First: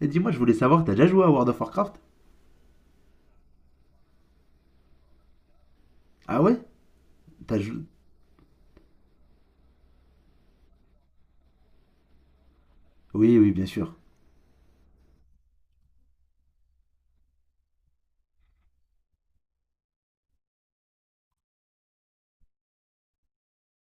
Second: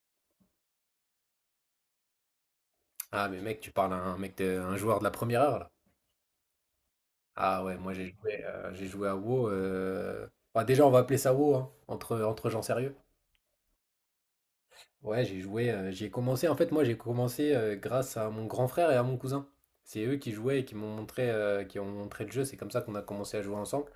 Et dis-moi, je voulais savoir, t'as déjà joué à World of Warcraft? Ah mais mec, tu parles à un mec de, un joueur de la première heure là. Ah ouais? T'as Ah ouais, joué? moi j'ai joué à WoW. Déjà on va appeler ça WoW, hein, entre gens sérieux. Oui, oui, bien sûr. Ouais, j'ai joué, j'ai commencé. En fait, moi j'ai commencé grâce à mon grand frère et à mon cousin. C'est eux qui jouaient et qui m'ont montré, qui ont montré le jeu. C'est comme ça qu'on a commencé à jouer ensemble.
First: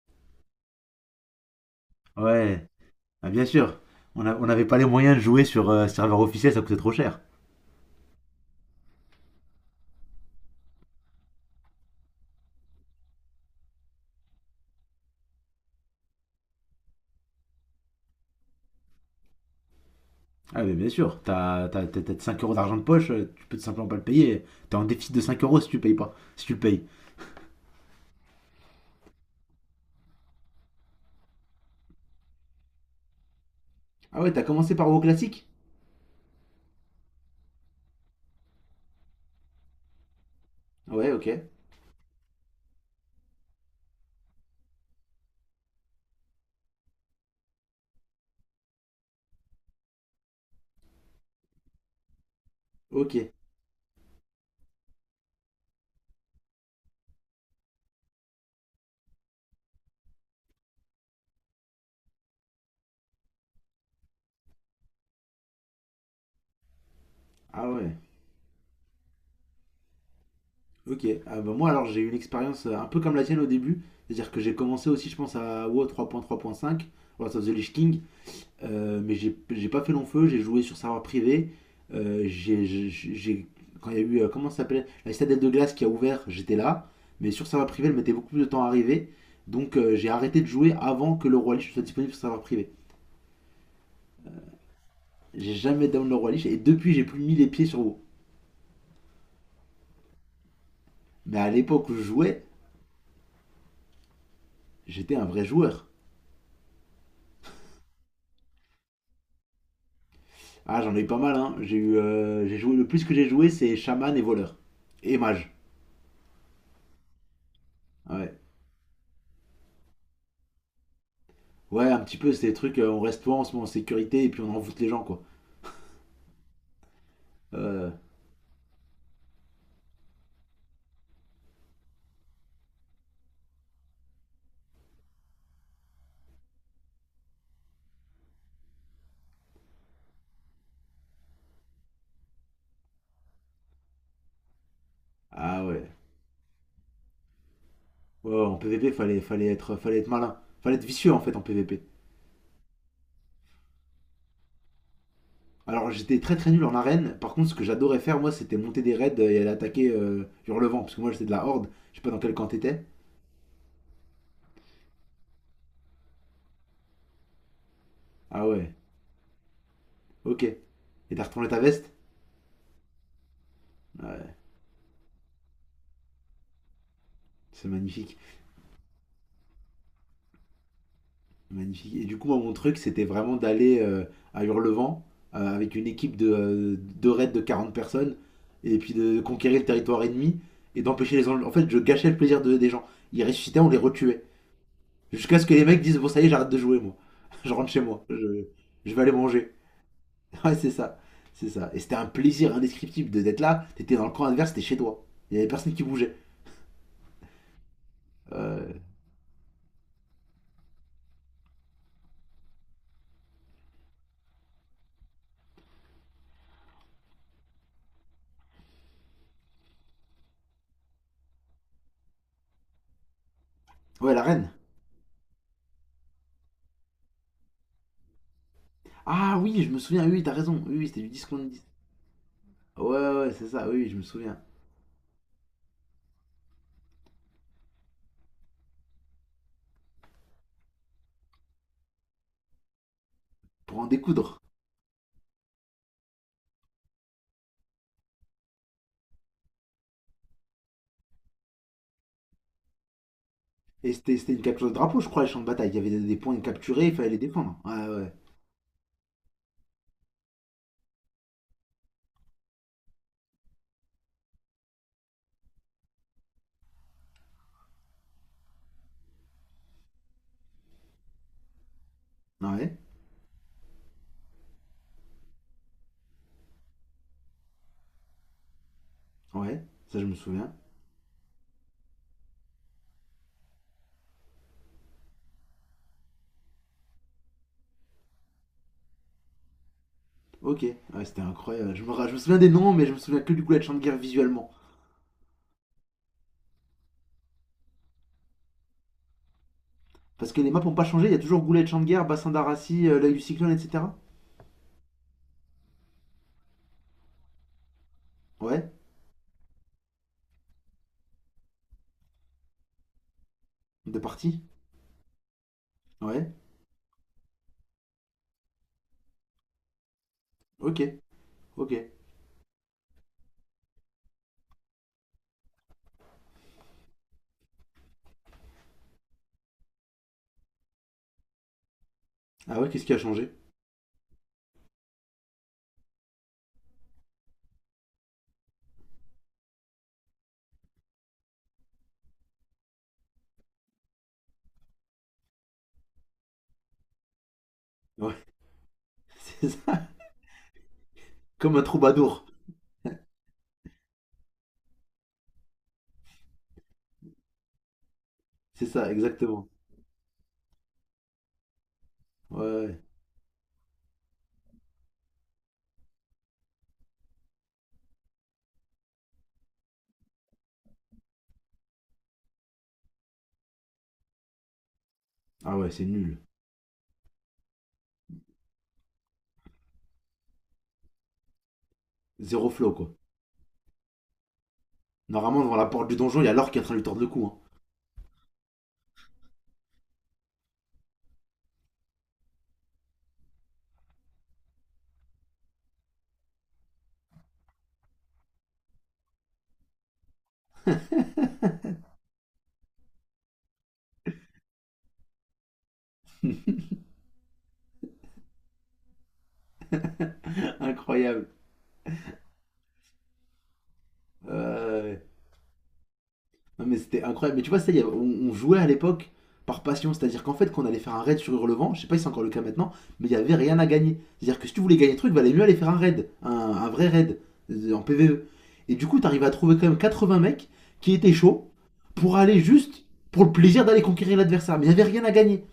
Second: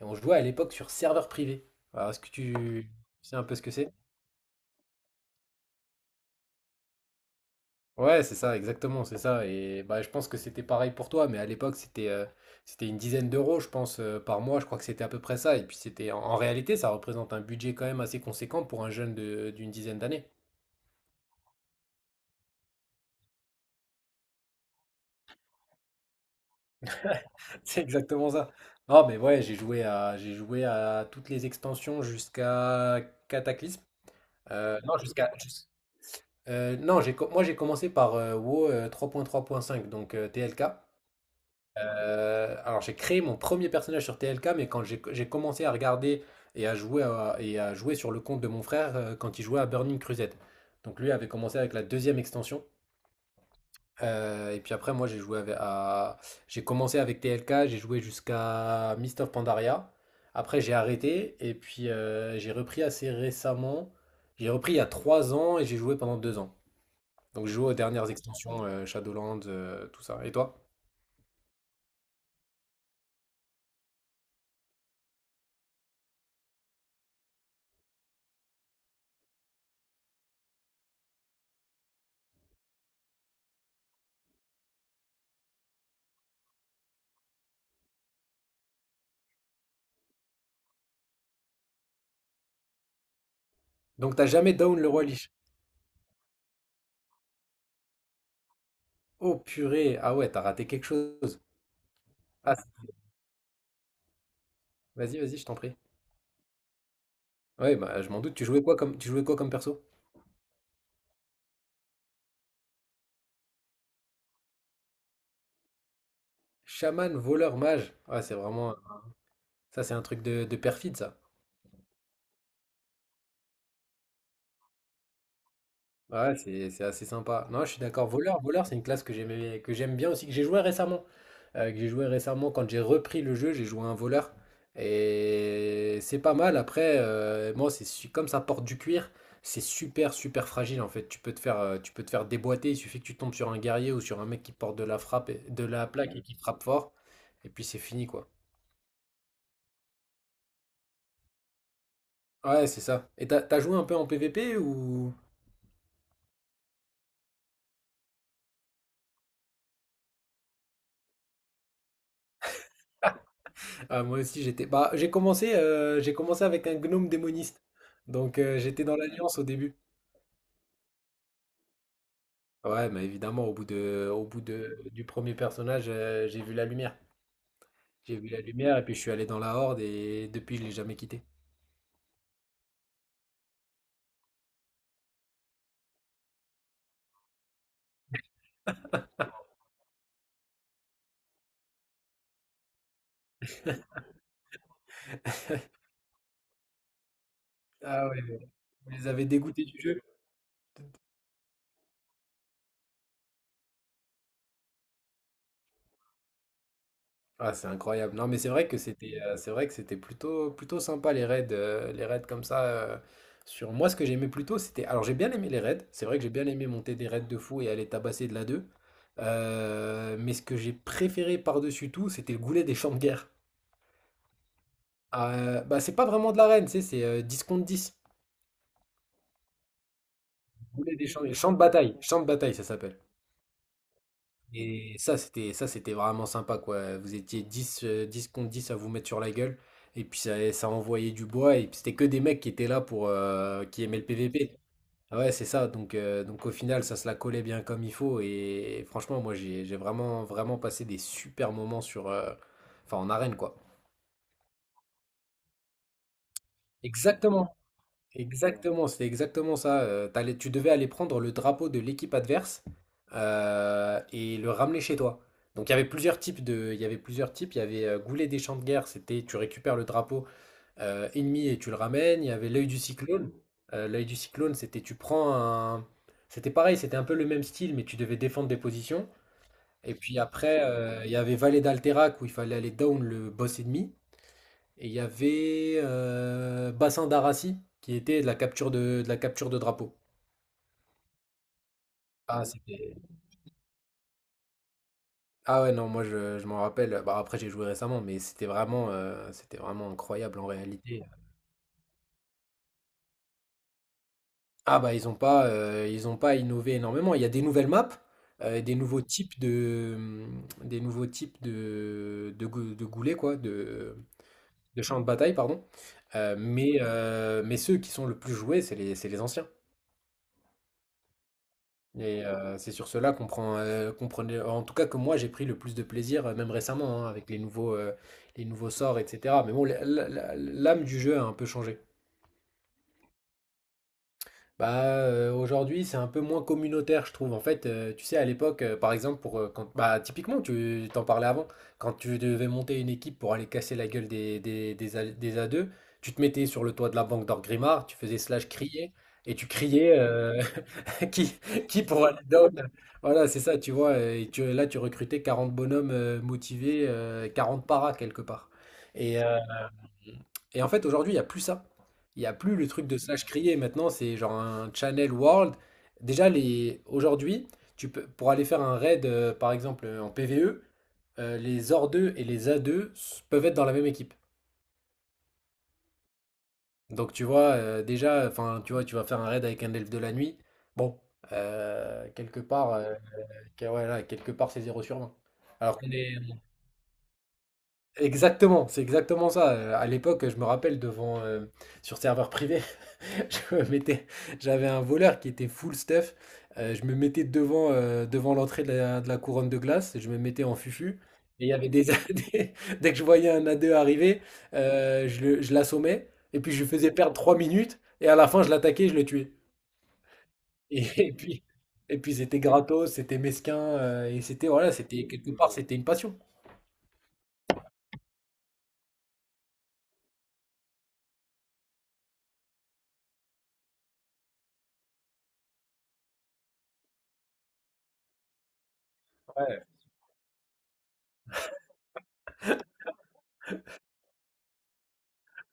Et on jouait à l'époque sur serveur privé. Alors, est-ce que Ouais, tu ah, sais un bien peu ce que sûr. c'est? On n'avait pas les moyens de jouer sur serveur officiel, ça coûtait trop cher. Ouais, c'est ça, exactement, c'est ça. Et bah, je pense que c'était pareil pour toi, mais à l'époque, c'était une dizaine d'euros, je pense, par mois. Je crois que c'était à peu près ça. Et puis, c'était en réalité, ça représente un budget quand même assez conséquent pour un d'une dizaine d'années. Ah mais bien sûr, t'as 5 € d'argent de poche, tu peux tout simplement pas le payer. T'es en déficit de 5 € si tu le payes pas, si tu le payes. C'est exactement ça. Non, mais ouais, j'ai joué à toutes les extensions jusqu'à Cataclysme. Ah ouais, t'as commencé par Non, WoW jusqu'à. classique? Jus- non, j'ai, co- Moi j'ai commencé par WoW 3.3.5, donc TLK. Ouais, ok. Alors j'ai créé mon premier personnage sur TLK, mais quand j'ai commencé à regarder et à jouer sur le compte de mon frère quand il jouait à Burning Crusade. Donc lui avait commencé avec la deuxième extension. Ok. Et puis après moi j'ai joué avec- à J'ai commencé avec TLK, j'ai joué jusqu'à Mist of Pandaria. Après j'ai arrêté et puis j'ai repris assez récemment. J'ai repris il y a 3 ans et j'ai joué pendant 2 ans. Donc j'ai joué Ah aux ouais. dernières extensions Shadowlands, tout ça. Et toi? Ok. Ah bah moi alors j'ai eu une expérience un peu comme la tienne au début. C'est-à-dire que j'ai commencé aussi je pense à WoW 3.3.5, Lords of the Lich King. Mais j'ai pas fait long feu, j'ai joué sur serveur privé. Euh, j'ai, j'ai- j'ai- Quand il y a eu, comment ça s'appelait La citadelle de glace qui a ouvert, j'étais là. Mais sur serveur privé, elle mettait beaucoup plus de temps à arriver. Donc j'ai arrêté de jouer avant que le Roi Lich soit disponible sur serveur privé. Donc t'as jamais down le roi Lich. J'ai jamais down le Roi Lich et depuis, j'ai plus mis les pieds sur vous. Oh purée, ah ouais, t'as raté quelque Mais chose. à l'époque où je jouais, Ah, j'étais vas-y, un vas-y, vrai je t'en prie. joueur. Ouais, bah je m'en doute, tu jouais quoi comme perso? Ah, j'en ai eu pas mal, hein. J'ai joué, le plus que j'ai joué, c'est chaman et voleur. Et mage. Chaman, voleur, mage. Ouais, c'est Ouais. vraiment ça, c'est un truc de perfide ça. Ouais, un petit peu, c'est des trucs, on reste toi, on se met en sécurité et puis on envoûte les gens, quoi. Ouais, c'est assez sympa. Non, je suis Euh, d'accord. Voleur, c'est une classe que j'aimais, que j'aime bien aussi, que j'ai joué récemment. Quand j'ai repris le jeu, j'ai joué à un voleur. Et c'est pas mal. Après, moi, comme ça porte du cuir, c'est super, super fragile en fait. Tu peux te faire, tu peux te faire déboîter. Il suffit que tu tombes sur un guerrier ou sur un mec qui porte Ah de ouais. la plaque et qui frappe fort. Et puis c'est fini quoi. Ouais, ouais, en PVP, fallait être malin. Fallait être vicieux en fait en PVP. Ouais, c'est ça. Et t'as joué un peu en PVP ou? Alors j'étais très très nul en arène. Par contre, ce que j'adorais faire, moi, c'était monter des raids et aller attaquer Hurlevent. Parce que moi, j'étais de la Horde. Je sais pas dans quel camp t'étais. Ah, moi aussi, j'étais. Bah, j'ai commencé avec un gnome démoniste. Donc, Ah ouais, j'étais dans l'Alliance au début. ok. Et t'as retourné ta veste. Ouais, mais évidemment, au Ouais, bout du premier personnage, j'ai vu la lumière. c'est J'ai magnifique. vu la lumière et puis je suis allé dans la Horde et depuis, je l'ai jamais quitté. Magnifique. Et du coup, moi, mon truc, c'était vraiment d'aller à Hurlevent avec une équipe de, de raids de 40 personnes. Et puis de conquérir le territoire ennemi et d'empêcher les enjeux. En fait, je gâchais le plaisir des gens. Ils ressuscitaient, on les retuait. Jusqu'à ce que les mecs disent, bon, ça y est, j'arrête de jouer, moi. Je rentre chez moi. Ah ouais, Je, ouais. Vous je vais les aller avez manger. dégoûtés du jeu? Ouais, c'est ça. C'est ça. Et c'était un plaisir indescriptible d'être là. T'étais dans le camp adverse, t'étais chez toi. Il y avait personne qui bougeait. Ah, c'est incroyable. Non, mais c'est vrai Euh, que c'est vrai que c'était plutôt plutôt sympa les raids comme ça sur moi ce que j'aimais plutôt c'était alors j'ai bien aimé les raids, c'est vrai que j'ai bien aimé monter des raids de fou et aller tabasser de la deux. Mais ce que j'ai préféré par-dessus tout, c'était le goulet des champs de guerre. Ouais, la reine. Ah, bah c'est pas vraiment de l'arène, tu sais, c'est 10 contre dix. Ah oui, je me souviens, oui, t'as raison. Oui, oui, Goulet c'était des du 10 champs, contre champs de 10. bataille, Champs de bataille ça Ouais, s'appelle. ouais, c'est ça, oui, oui, je me souviens. Et ça, c'était vraiment sympa, quoi. Vous étiez 10 10 contre 10 à vous mettre sur la gueule. Et puis ça envoyait du bois. Et puis c'était que des mecs qui étaient là pour Pour qui en aimaient le découdre. PVP. Ah ouais, c'est ça. Donc au final, ça se la collait bien comme il faut. Et, franchement, moi, j'ai vraiment, vraiment passé des super moments sur, en arène, quoi. Et c'était une capture de drapeau, je crois, les champs de bataille. Il y avait des points capturés, il fallait les Exactement. défendre. Ouais, ouais. Exactement, c'est exactement ça. Tu devais aller prendre le drapeau de l'équipe adverse et le ramener chez toi. Donc il y avait plusieurs types. Il y avait Goulet des champs de guerre, c'était tu récupères le drapeau ennemi et tu le ramènes. Il y avait l'œil Ouais, du cyclone. L'œil du cyclone, c'était pareil, c'était un peu le même style, mais tu devais défendre des positions. ouais, Et ça je me puis souviens. après, il y avait Vallée d'Alterac où il fallait aller down le boss ennemi. Et il y avait Bassin d'Arassi qui était de la capture de la capture de drapeau. Ok, ouais, c'était incroyable. Je me souviens Ah, des noms, mais je c'était... me souviens que du coup, la champ de guerre visuellement. Ah ouais, non, moi je m'en rappelle. Bah, après, j'ai joué récemment, mais c'était vraiment Parce incroyable que en les maps n'ont pas réalité. changé, il y a toujours Goulet de Champ de Guerre, Bassin d'Arassi, l'œil du cyclone, etc. Ah bah, ils ont pas innové énormément. Il y a des nouvelles maps, Ouais, des nouveaux types de goulets, de partie. de champs de bataille, pardon. Ouais, Mais ceux qui sont le plus joués, c'est les anciens. ok, ok. Et c'est sur cela qu'on prenait en tout cas, que moi j'ai pris le plus de plaisir, même récemment, hein, avec les nouveaux sorts et cetera. Mais bon, la la la l'âme du jeu a un peu changé. Ah ouais, qu'est-ce qui a changé? Bah, aujourd'hui, c'est un peu moins communautaire, je trouve. En fait, tu sais, à l'époque, par exemple, typiquement, tu t'en parlais avant, quand tu devais monter une équipe pour aller casser la gueule des A des A2, tu te mettais sur le toit de la banque d'Orgrimmar, tu Ouais, faisais slash crier et tu c'est ça. criais, heu. Qui, Comme un qui pour aller troubadour. down? Voilà, c'est ça, tu vois. Et tu recrutais 40 bonhommes motivés, 40 paras quelque part. C'est ça, Et, euh, exactement. En fait, aujourd'hui, il n'y a plus ça. Il n'y a Ouais. plus le Ouais. truc de slash crier. Maintenant, c'est genre un channel world. Déjà, les... aujourd'hui, tu peux... pour aller faire un raid, par exemple, en PvE, les or deux et les peuvent être dans la même équipe. Ah ouais, c'est nul. Donc, tu vois, tu vois, tu vas faire un raid avec un elfe de la nuit. Bon, quelque Zéro flow, part. quoi. Euh, ok, ouais, là, quelque part, c'est zéro sur 20. Normalement, devant la Alors porte qu'on du est... donjon, il y a l'or qui est en train de lui tordre le cou. Exactement, c'est exactement ça. À l'époque, je me rappelle devant sur serveur privé, je me mettais, j'avais un voleur qui était full stuff. Je me mettais devant, devant l'entrée de la couronne de glace, et je me mettais en fufu. Et Hein. il y avait des- dès que je voyais un A2 arriver, je l'assommais, et puis je lui faisais perdre 3 minutes, et à la fin, je l'attaquais, je le tuais. Et, Incroyable. Et puis c'était gratos, c'était mesquin, et Ouais, ouais. c'était voilà, Ouais. c'était quelque part, c'était une passion. Non, mais c'était incroyable. Mais tu vois, ça, on jouait à l'époque par passion. C'est-à-dire qu'en fait, quand on allait faire un raid sur Hurlevent, je sais pas si c'est encore le cas maintenant, mais il y avait rien à gagner. C'est-à-dire que si tu voulais gagner le truc, valait mieux aller faire un raid, un vrai raid en PVE. Et du coup, t'arrives à trouver Ouais. quand même 80 mecs qui étaient chauds pour aller juste pour le plaisir d'aller conquérir l'adversaire. Mais il y avait rien à gagner.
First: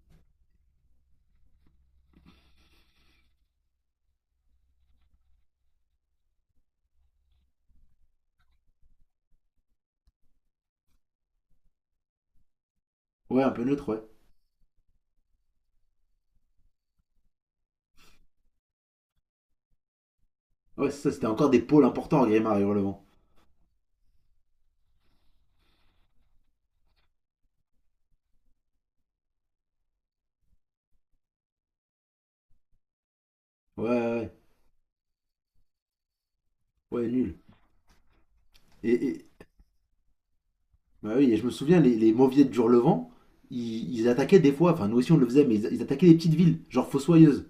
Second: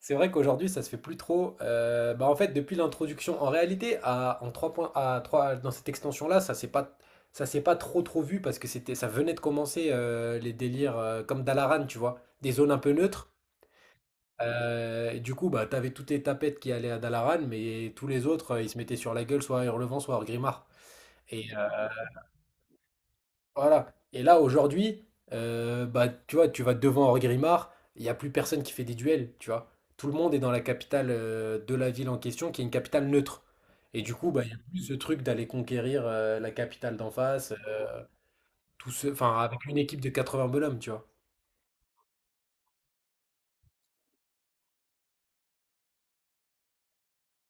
C'est vrai qu'aujourd'hui, ça se fait plus trop. Bah en fait, depuis l'introduction, en 3 points, à 3 dans cette extension-là, ça s'est pas trop trop vu parce que ça venait de commencer les délires comme Dalaran, tu vois, des zones un peu neutres. Ouais, un peu neutre, ouais. Et du coup, bah, t'avais toutes les tapettes qui allaient à Dalaran, mais tous les autres, ils se mettaient sur la gueule, soit à Hurlevent, soit à Grimard. Ouais, c'est ça, c'était Et, encore des pôles euh, importants à Grimard et Hurlevent. Voilà. Et là, aujourd'hui, bah, tu vois, tu vas devant Henri Grimard, il n'y a plus personne qui fait des duels, tu vois. Tout le monde est dans la capitale de la ville en question, qui est une capitale neutre. Ouais, ouais, Et du coup, ouais, bah, il n'y a plus ce truc d'aller conquérir la capitale Ouais, d'en nul. face, Et, et- avec une équipe de 80 bonhommes, tu vois. Bah oui, et je me souviens, les mauviettes du Levant, ils attaquaient des fois, enfin nous aussi on le faisait, mais ils attaquaient des petites villes, genre Fossoyeuse.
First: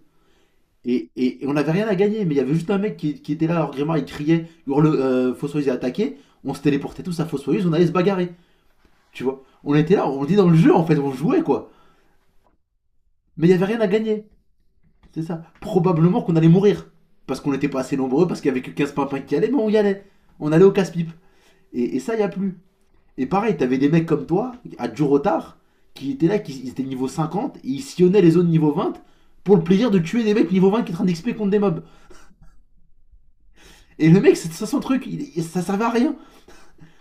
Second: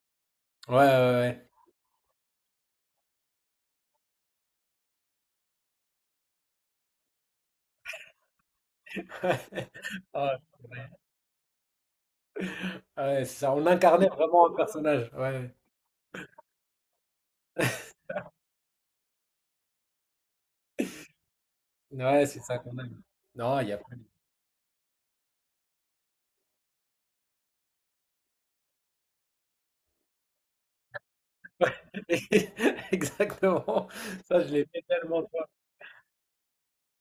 Ouais, ouais, Et on n'avait rien à gagner, mais il y avait juste un mec qui était là, hors gréement, il criait, hurle, Fossoyeuse est attaqué, on se téléportait tous à Fossoyeuse, on allait se bagarrer, tu vois. ouais. On était là, on était dans le jeu en fait, on jouait quoi. Ouais, ouais, c'est Mais il ça. y avait On rien à incarnait gagner, vraiment un personnage. c'est ça. Ouais, Probablement qu'on allait mourir, parce qu'on n'était pas assez nombreux, parce qu'il y avait que 15 pimpins qui allaient, mais on y allait. On allait au casse-pipe. Et ça, il y Ouais, a c'est plus. ça qu'on aime. Et pareil, Non, il n'y t'avais a des plus. mecs comme toi, à Jurotar, qui étaient là, qui étaient niveau 50, et ils sillonnaient les zones niveau 20 pour le plaisir de tuer des mecs niveau 20 qui étaient en train d'XP contre des mobs. Exactement. Et le mec, Ça, je c'était l'ai ça son fait truc, tellement de fois. ça servait à rien,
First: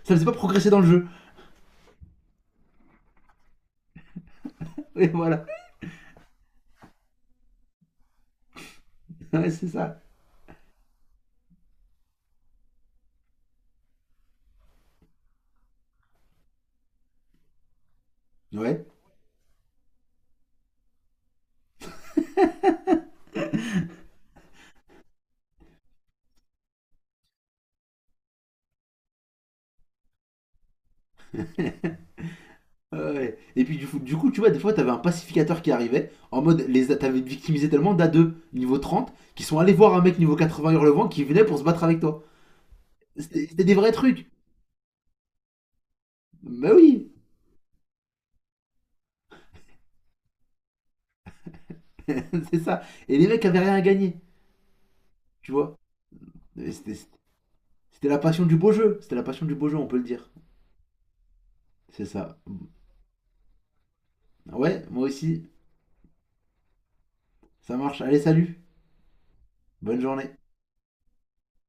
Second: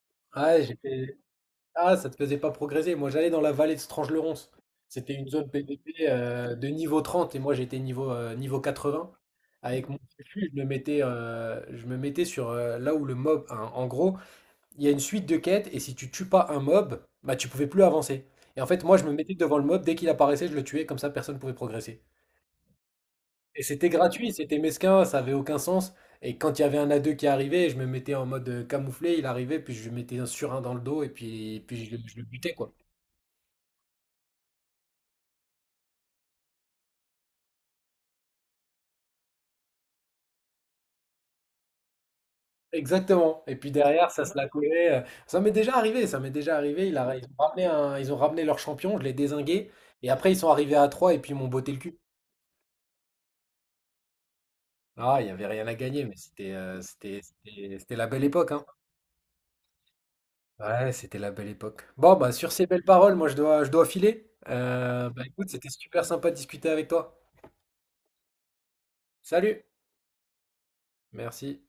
ça faisait pas Ouais, progresser j'ai dans le jeu. fait- Ah, ça te faisait pas progresser. Moi, j'allais dans la vallée de Strange-le-Ronce. Et C'était une voilà, zone PVP de niveau 30 et moi j'étais niveau, niveau 20. ouais, c'est Avec mon ça. fufu, je me mettais sur là où le mob. Hein, en gros, il y a une suite de quêtes et si tu tues pas un mob, bah tu pouvais plus avancer. Et en fait, Ouais. moi je me mettais devant le mob, dès qu'il apparaissait, je le tuais, comme ça personne pouvait progresser. Et c'était gratuit, c'était mesquin, ça avait aucun sens. Et quand il y avait un a deux qui arrivait, je me mettais en mode camouflé, il arrivait, puis je lui mettais un surin dans le dos et puis, puis je le butais quoi. Ouais. Et puis du coup, tu vois, des fois, t'avais un pacificateur qui arrivait, en mode, les t'avais victimisé tellement da deux niveau 30, qui sont allés voir un mec niveau 80 hurlevent qui venait pour se battre avec toi. Exactement. Et C'était puis des vrais derrière, ça trucs. se la collait. Ça m'est déjà arrivé, ça m'est déjà Bah arrivé. Il oui, a- ils ont ramené un- Ils ont ramené leur champion, je l'ai dézingué. Et après, ils sont arrivés à 3. Et puis ils m'ont botté le cul. c'est ça. Et les mecs avaient rien à gagner, Ah, il n'y avait tu rien à vois. gagner, mais c'était C'était c'était la c'était la belle passion époque, du hein. beau jeu. C'était la passion du beau jeu, on peut le dire. Ouais, c'était la belle époque. C'est Bon, bah ça. sur ces belles paroles, moi je dois filer. Ouais, moi Bah aussi. écoute, c'était super sympa de discuter avec toi. Ça marche. Allez, salut. Salut. Bonne journée. Merci.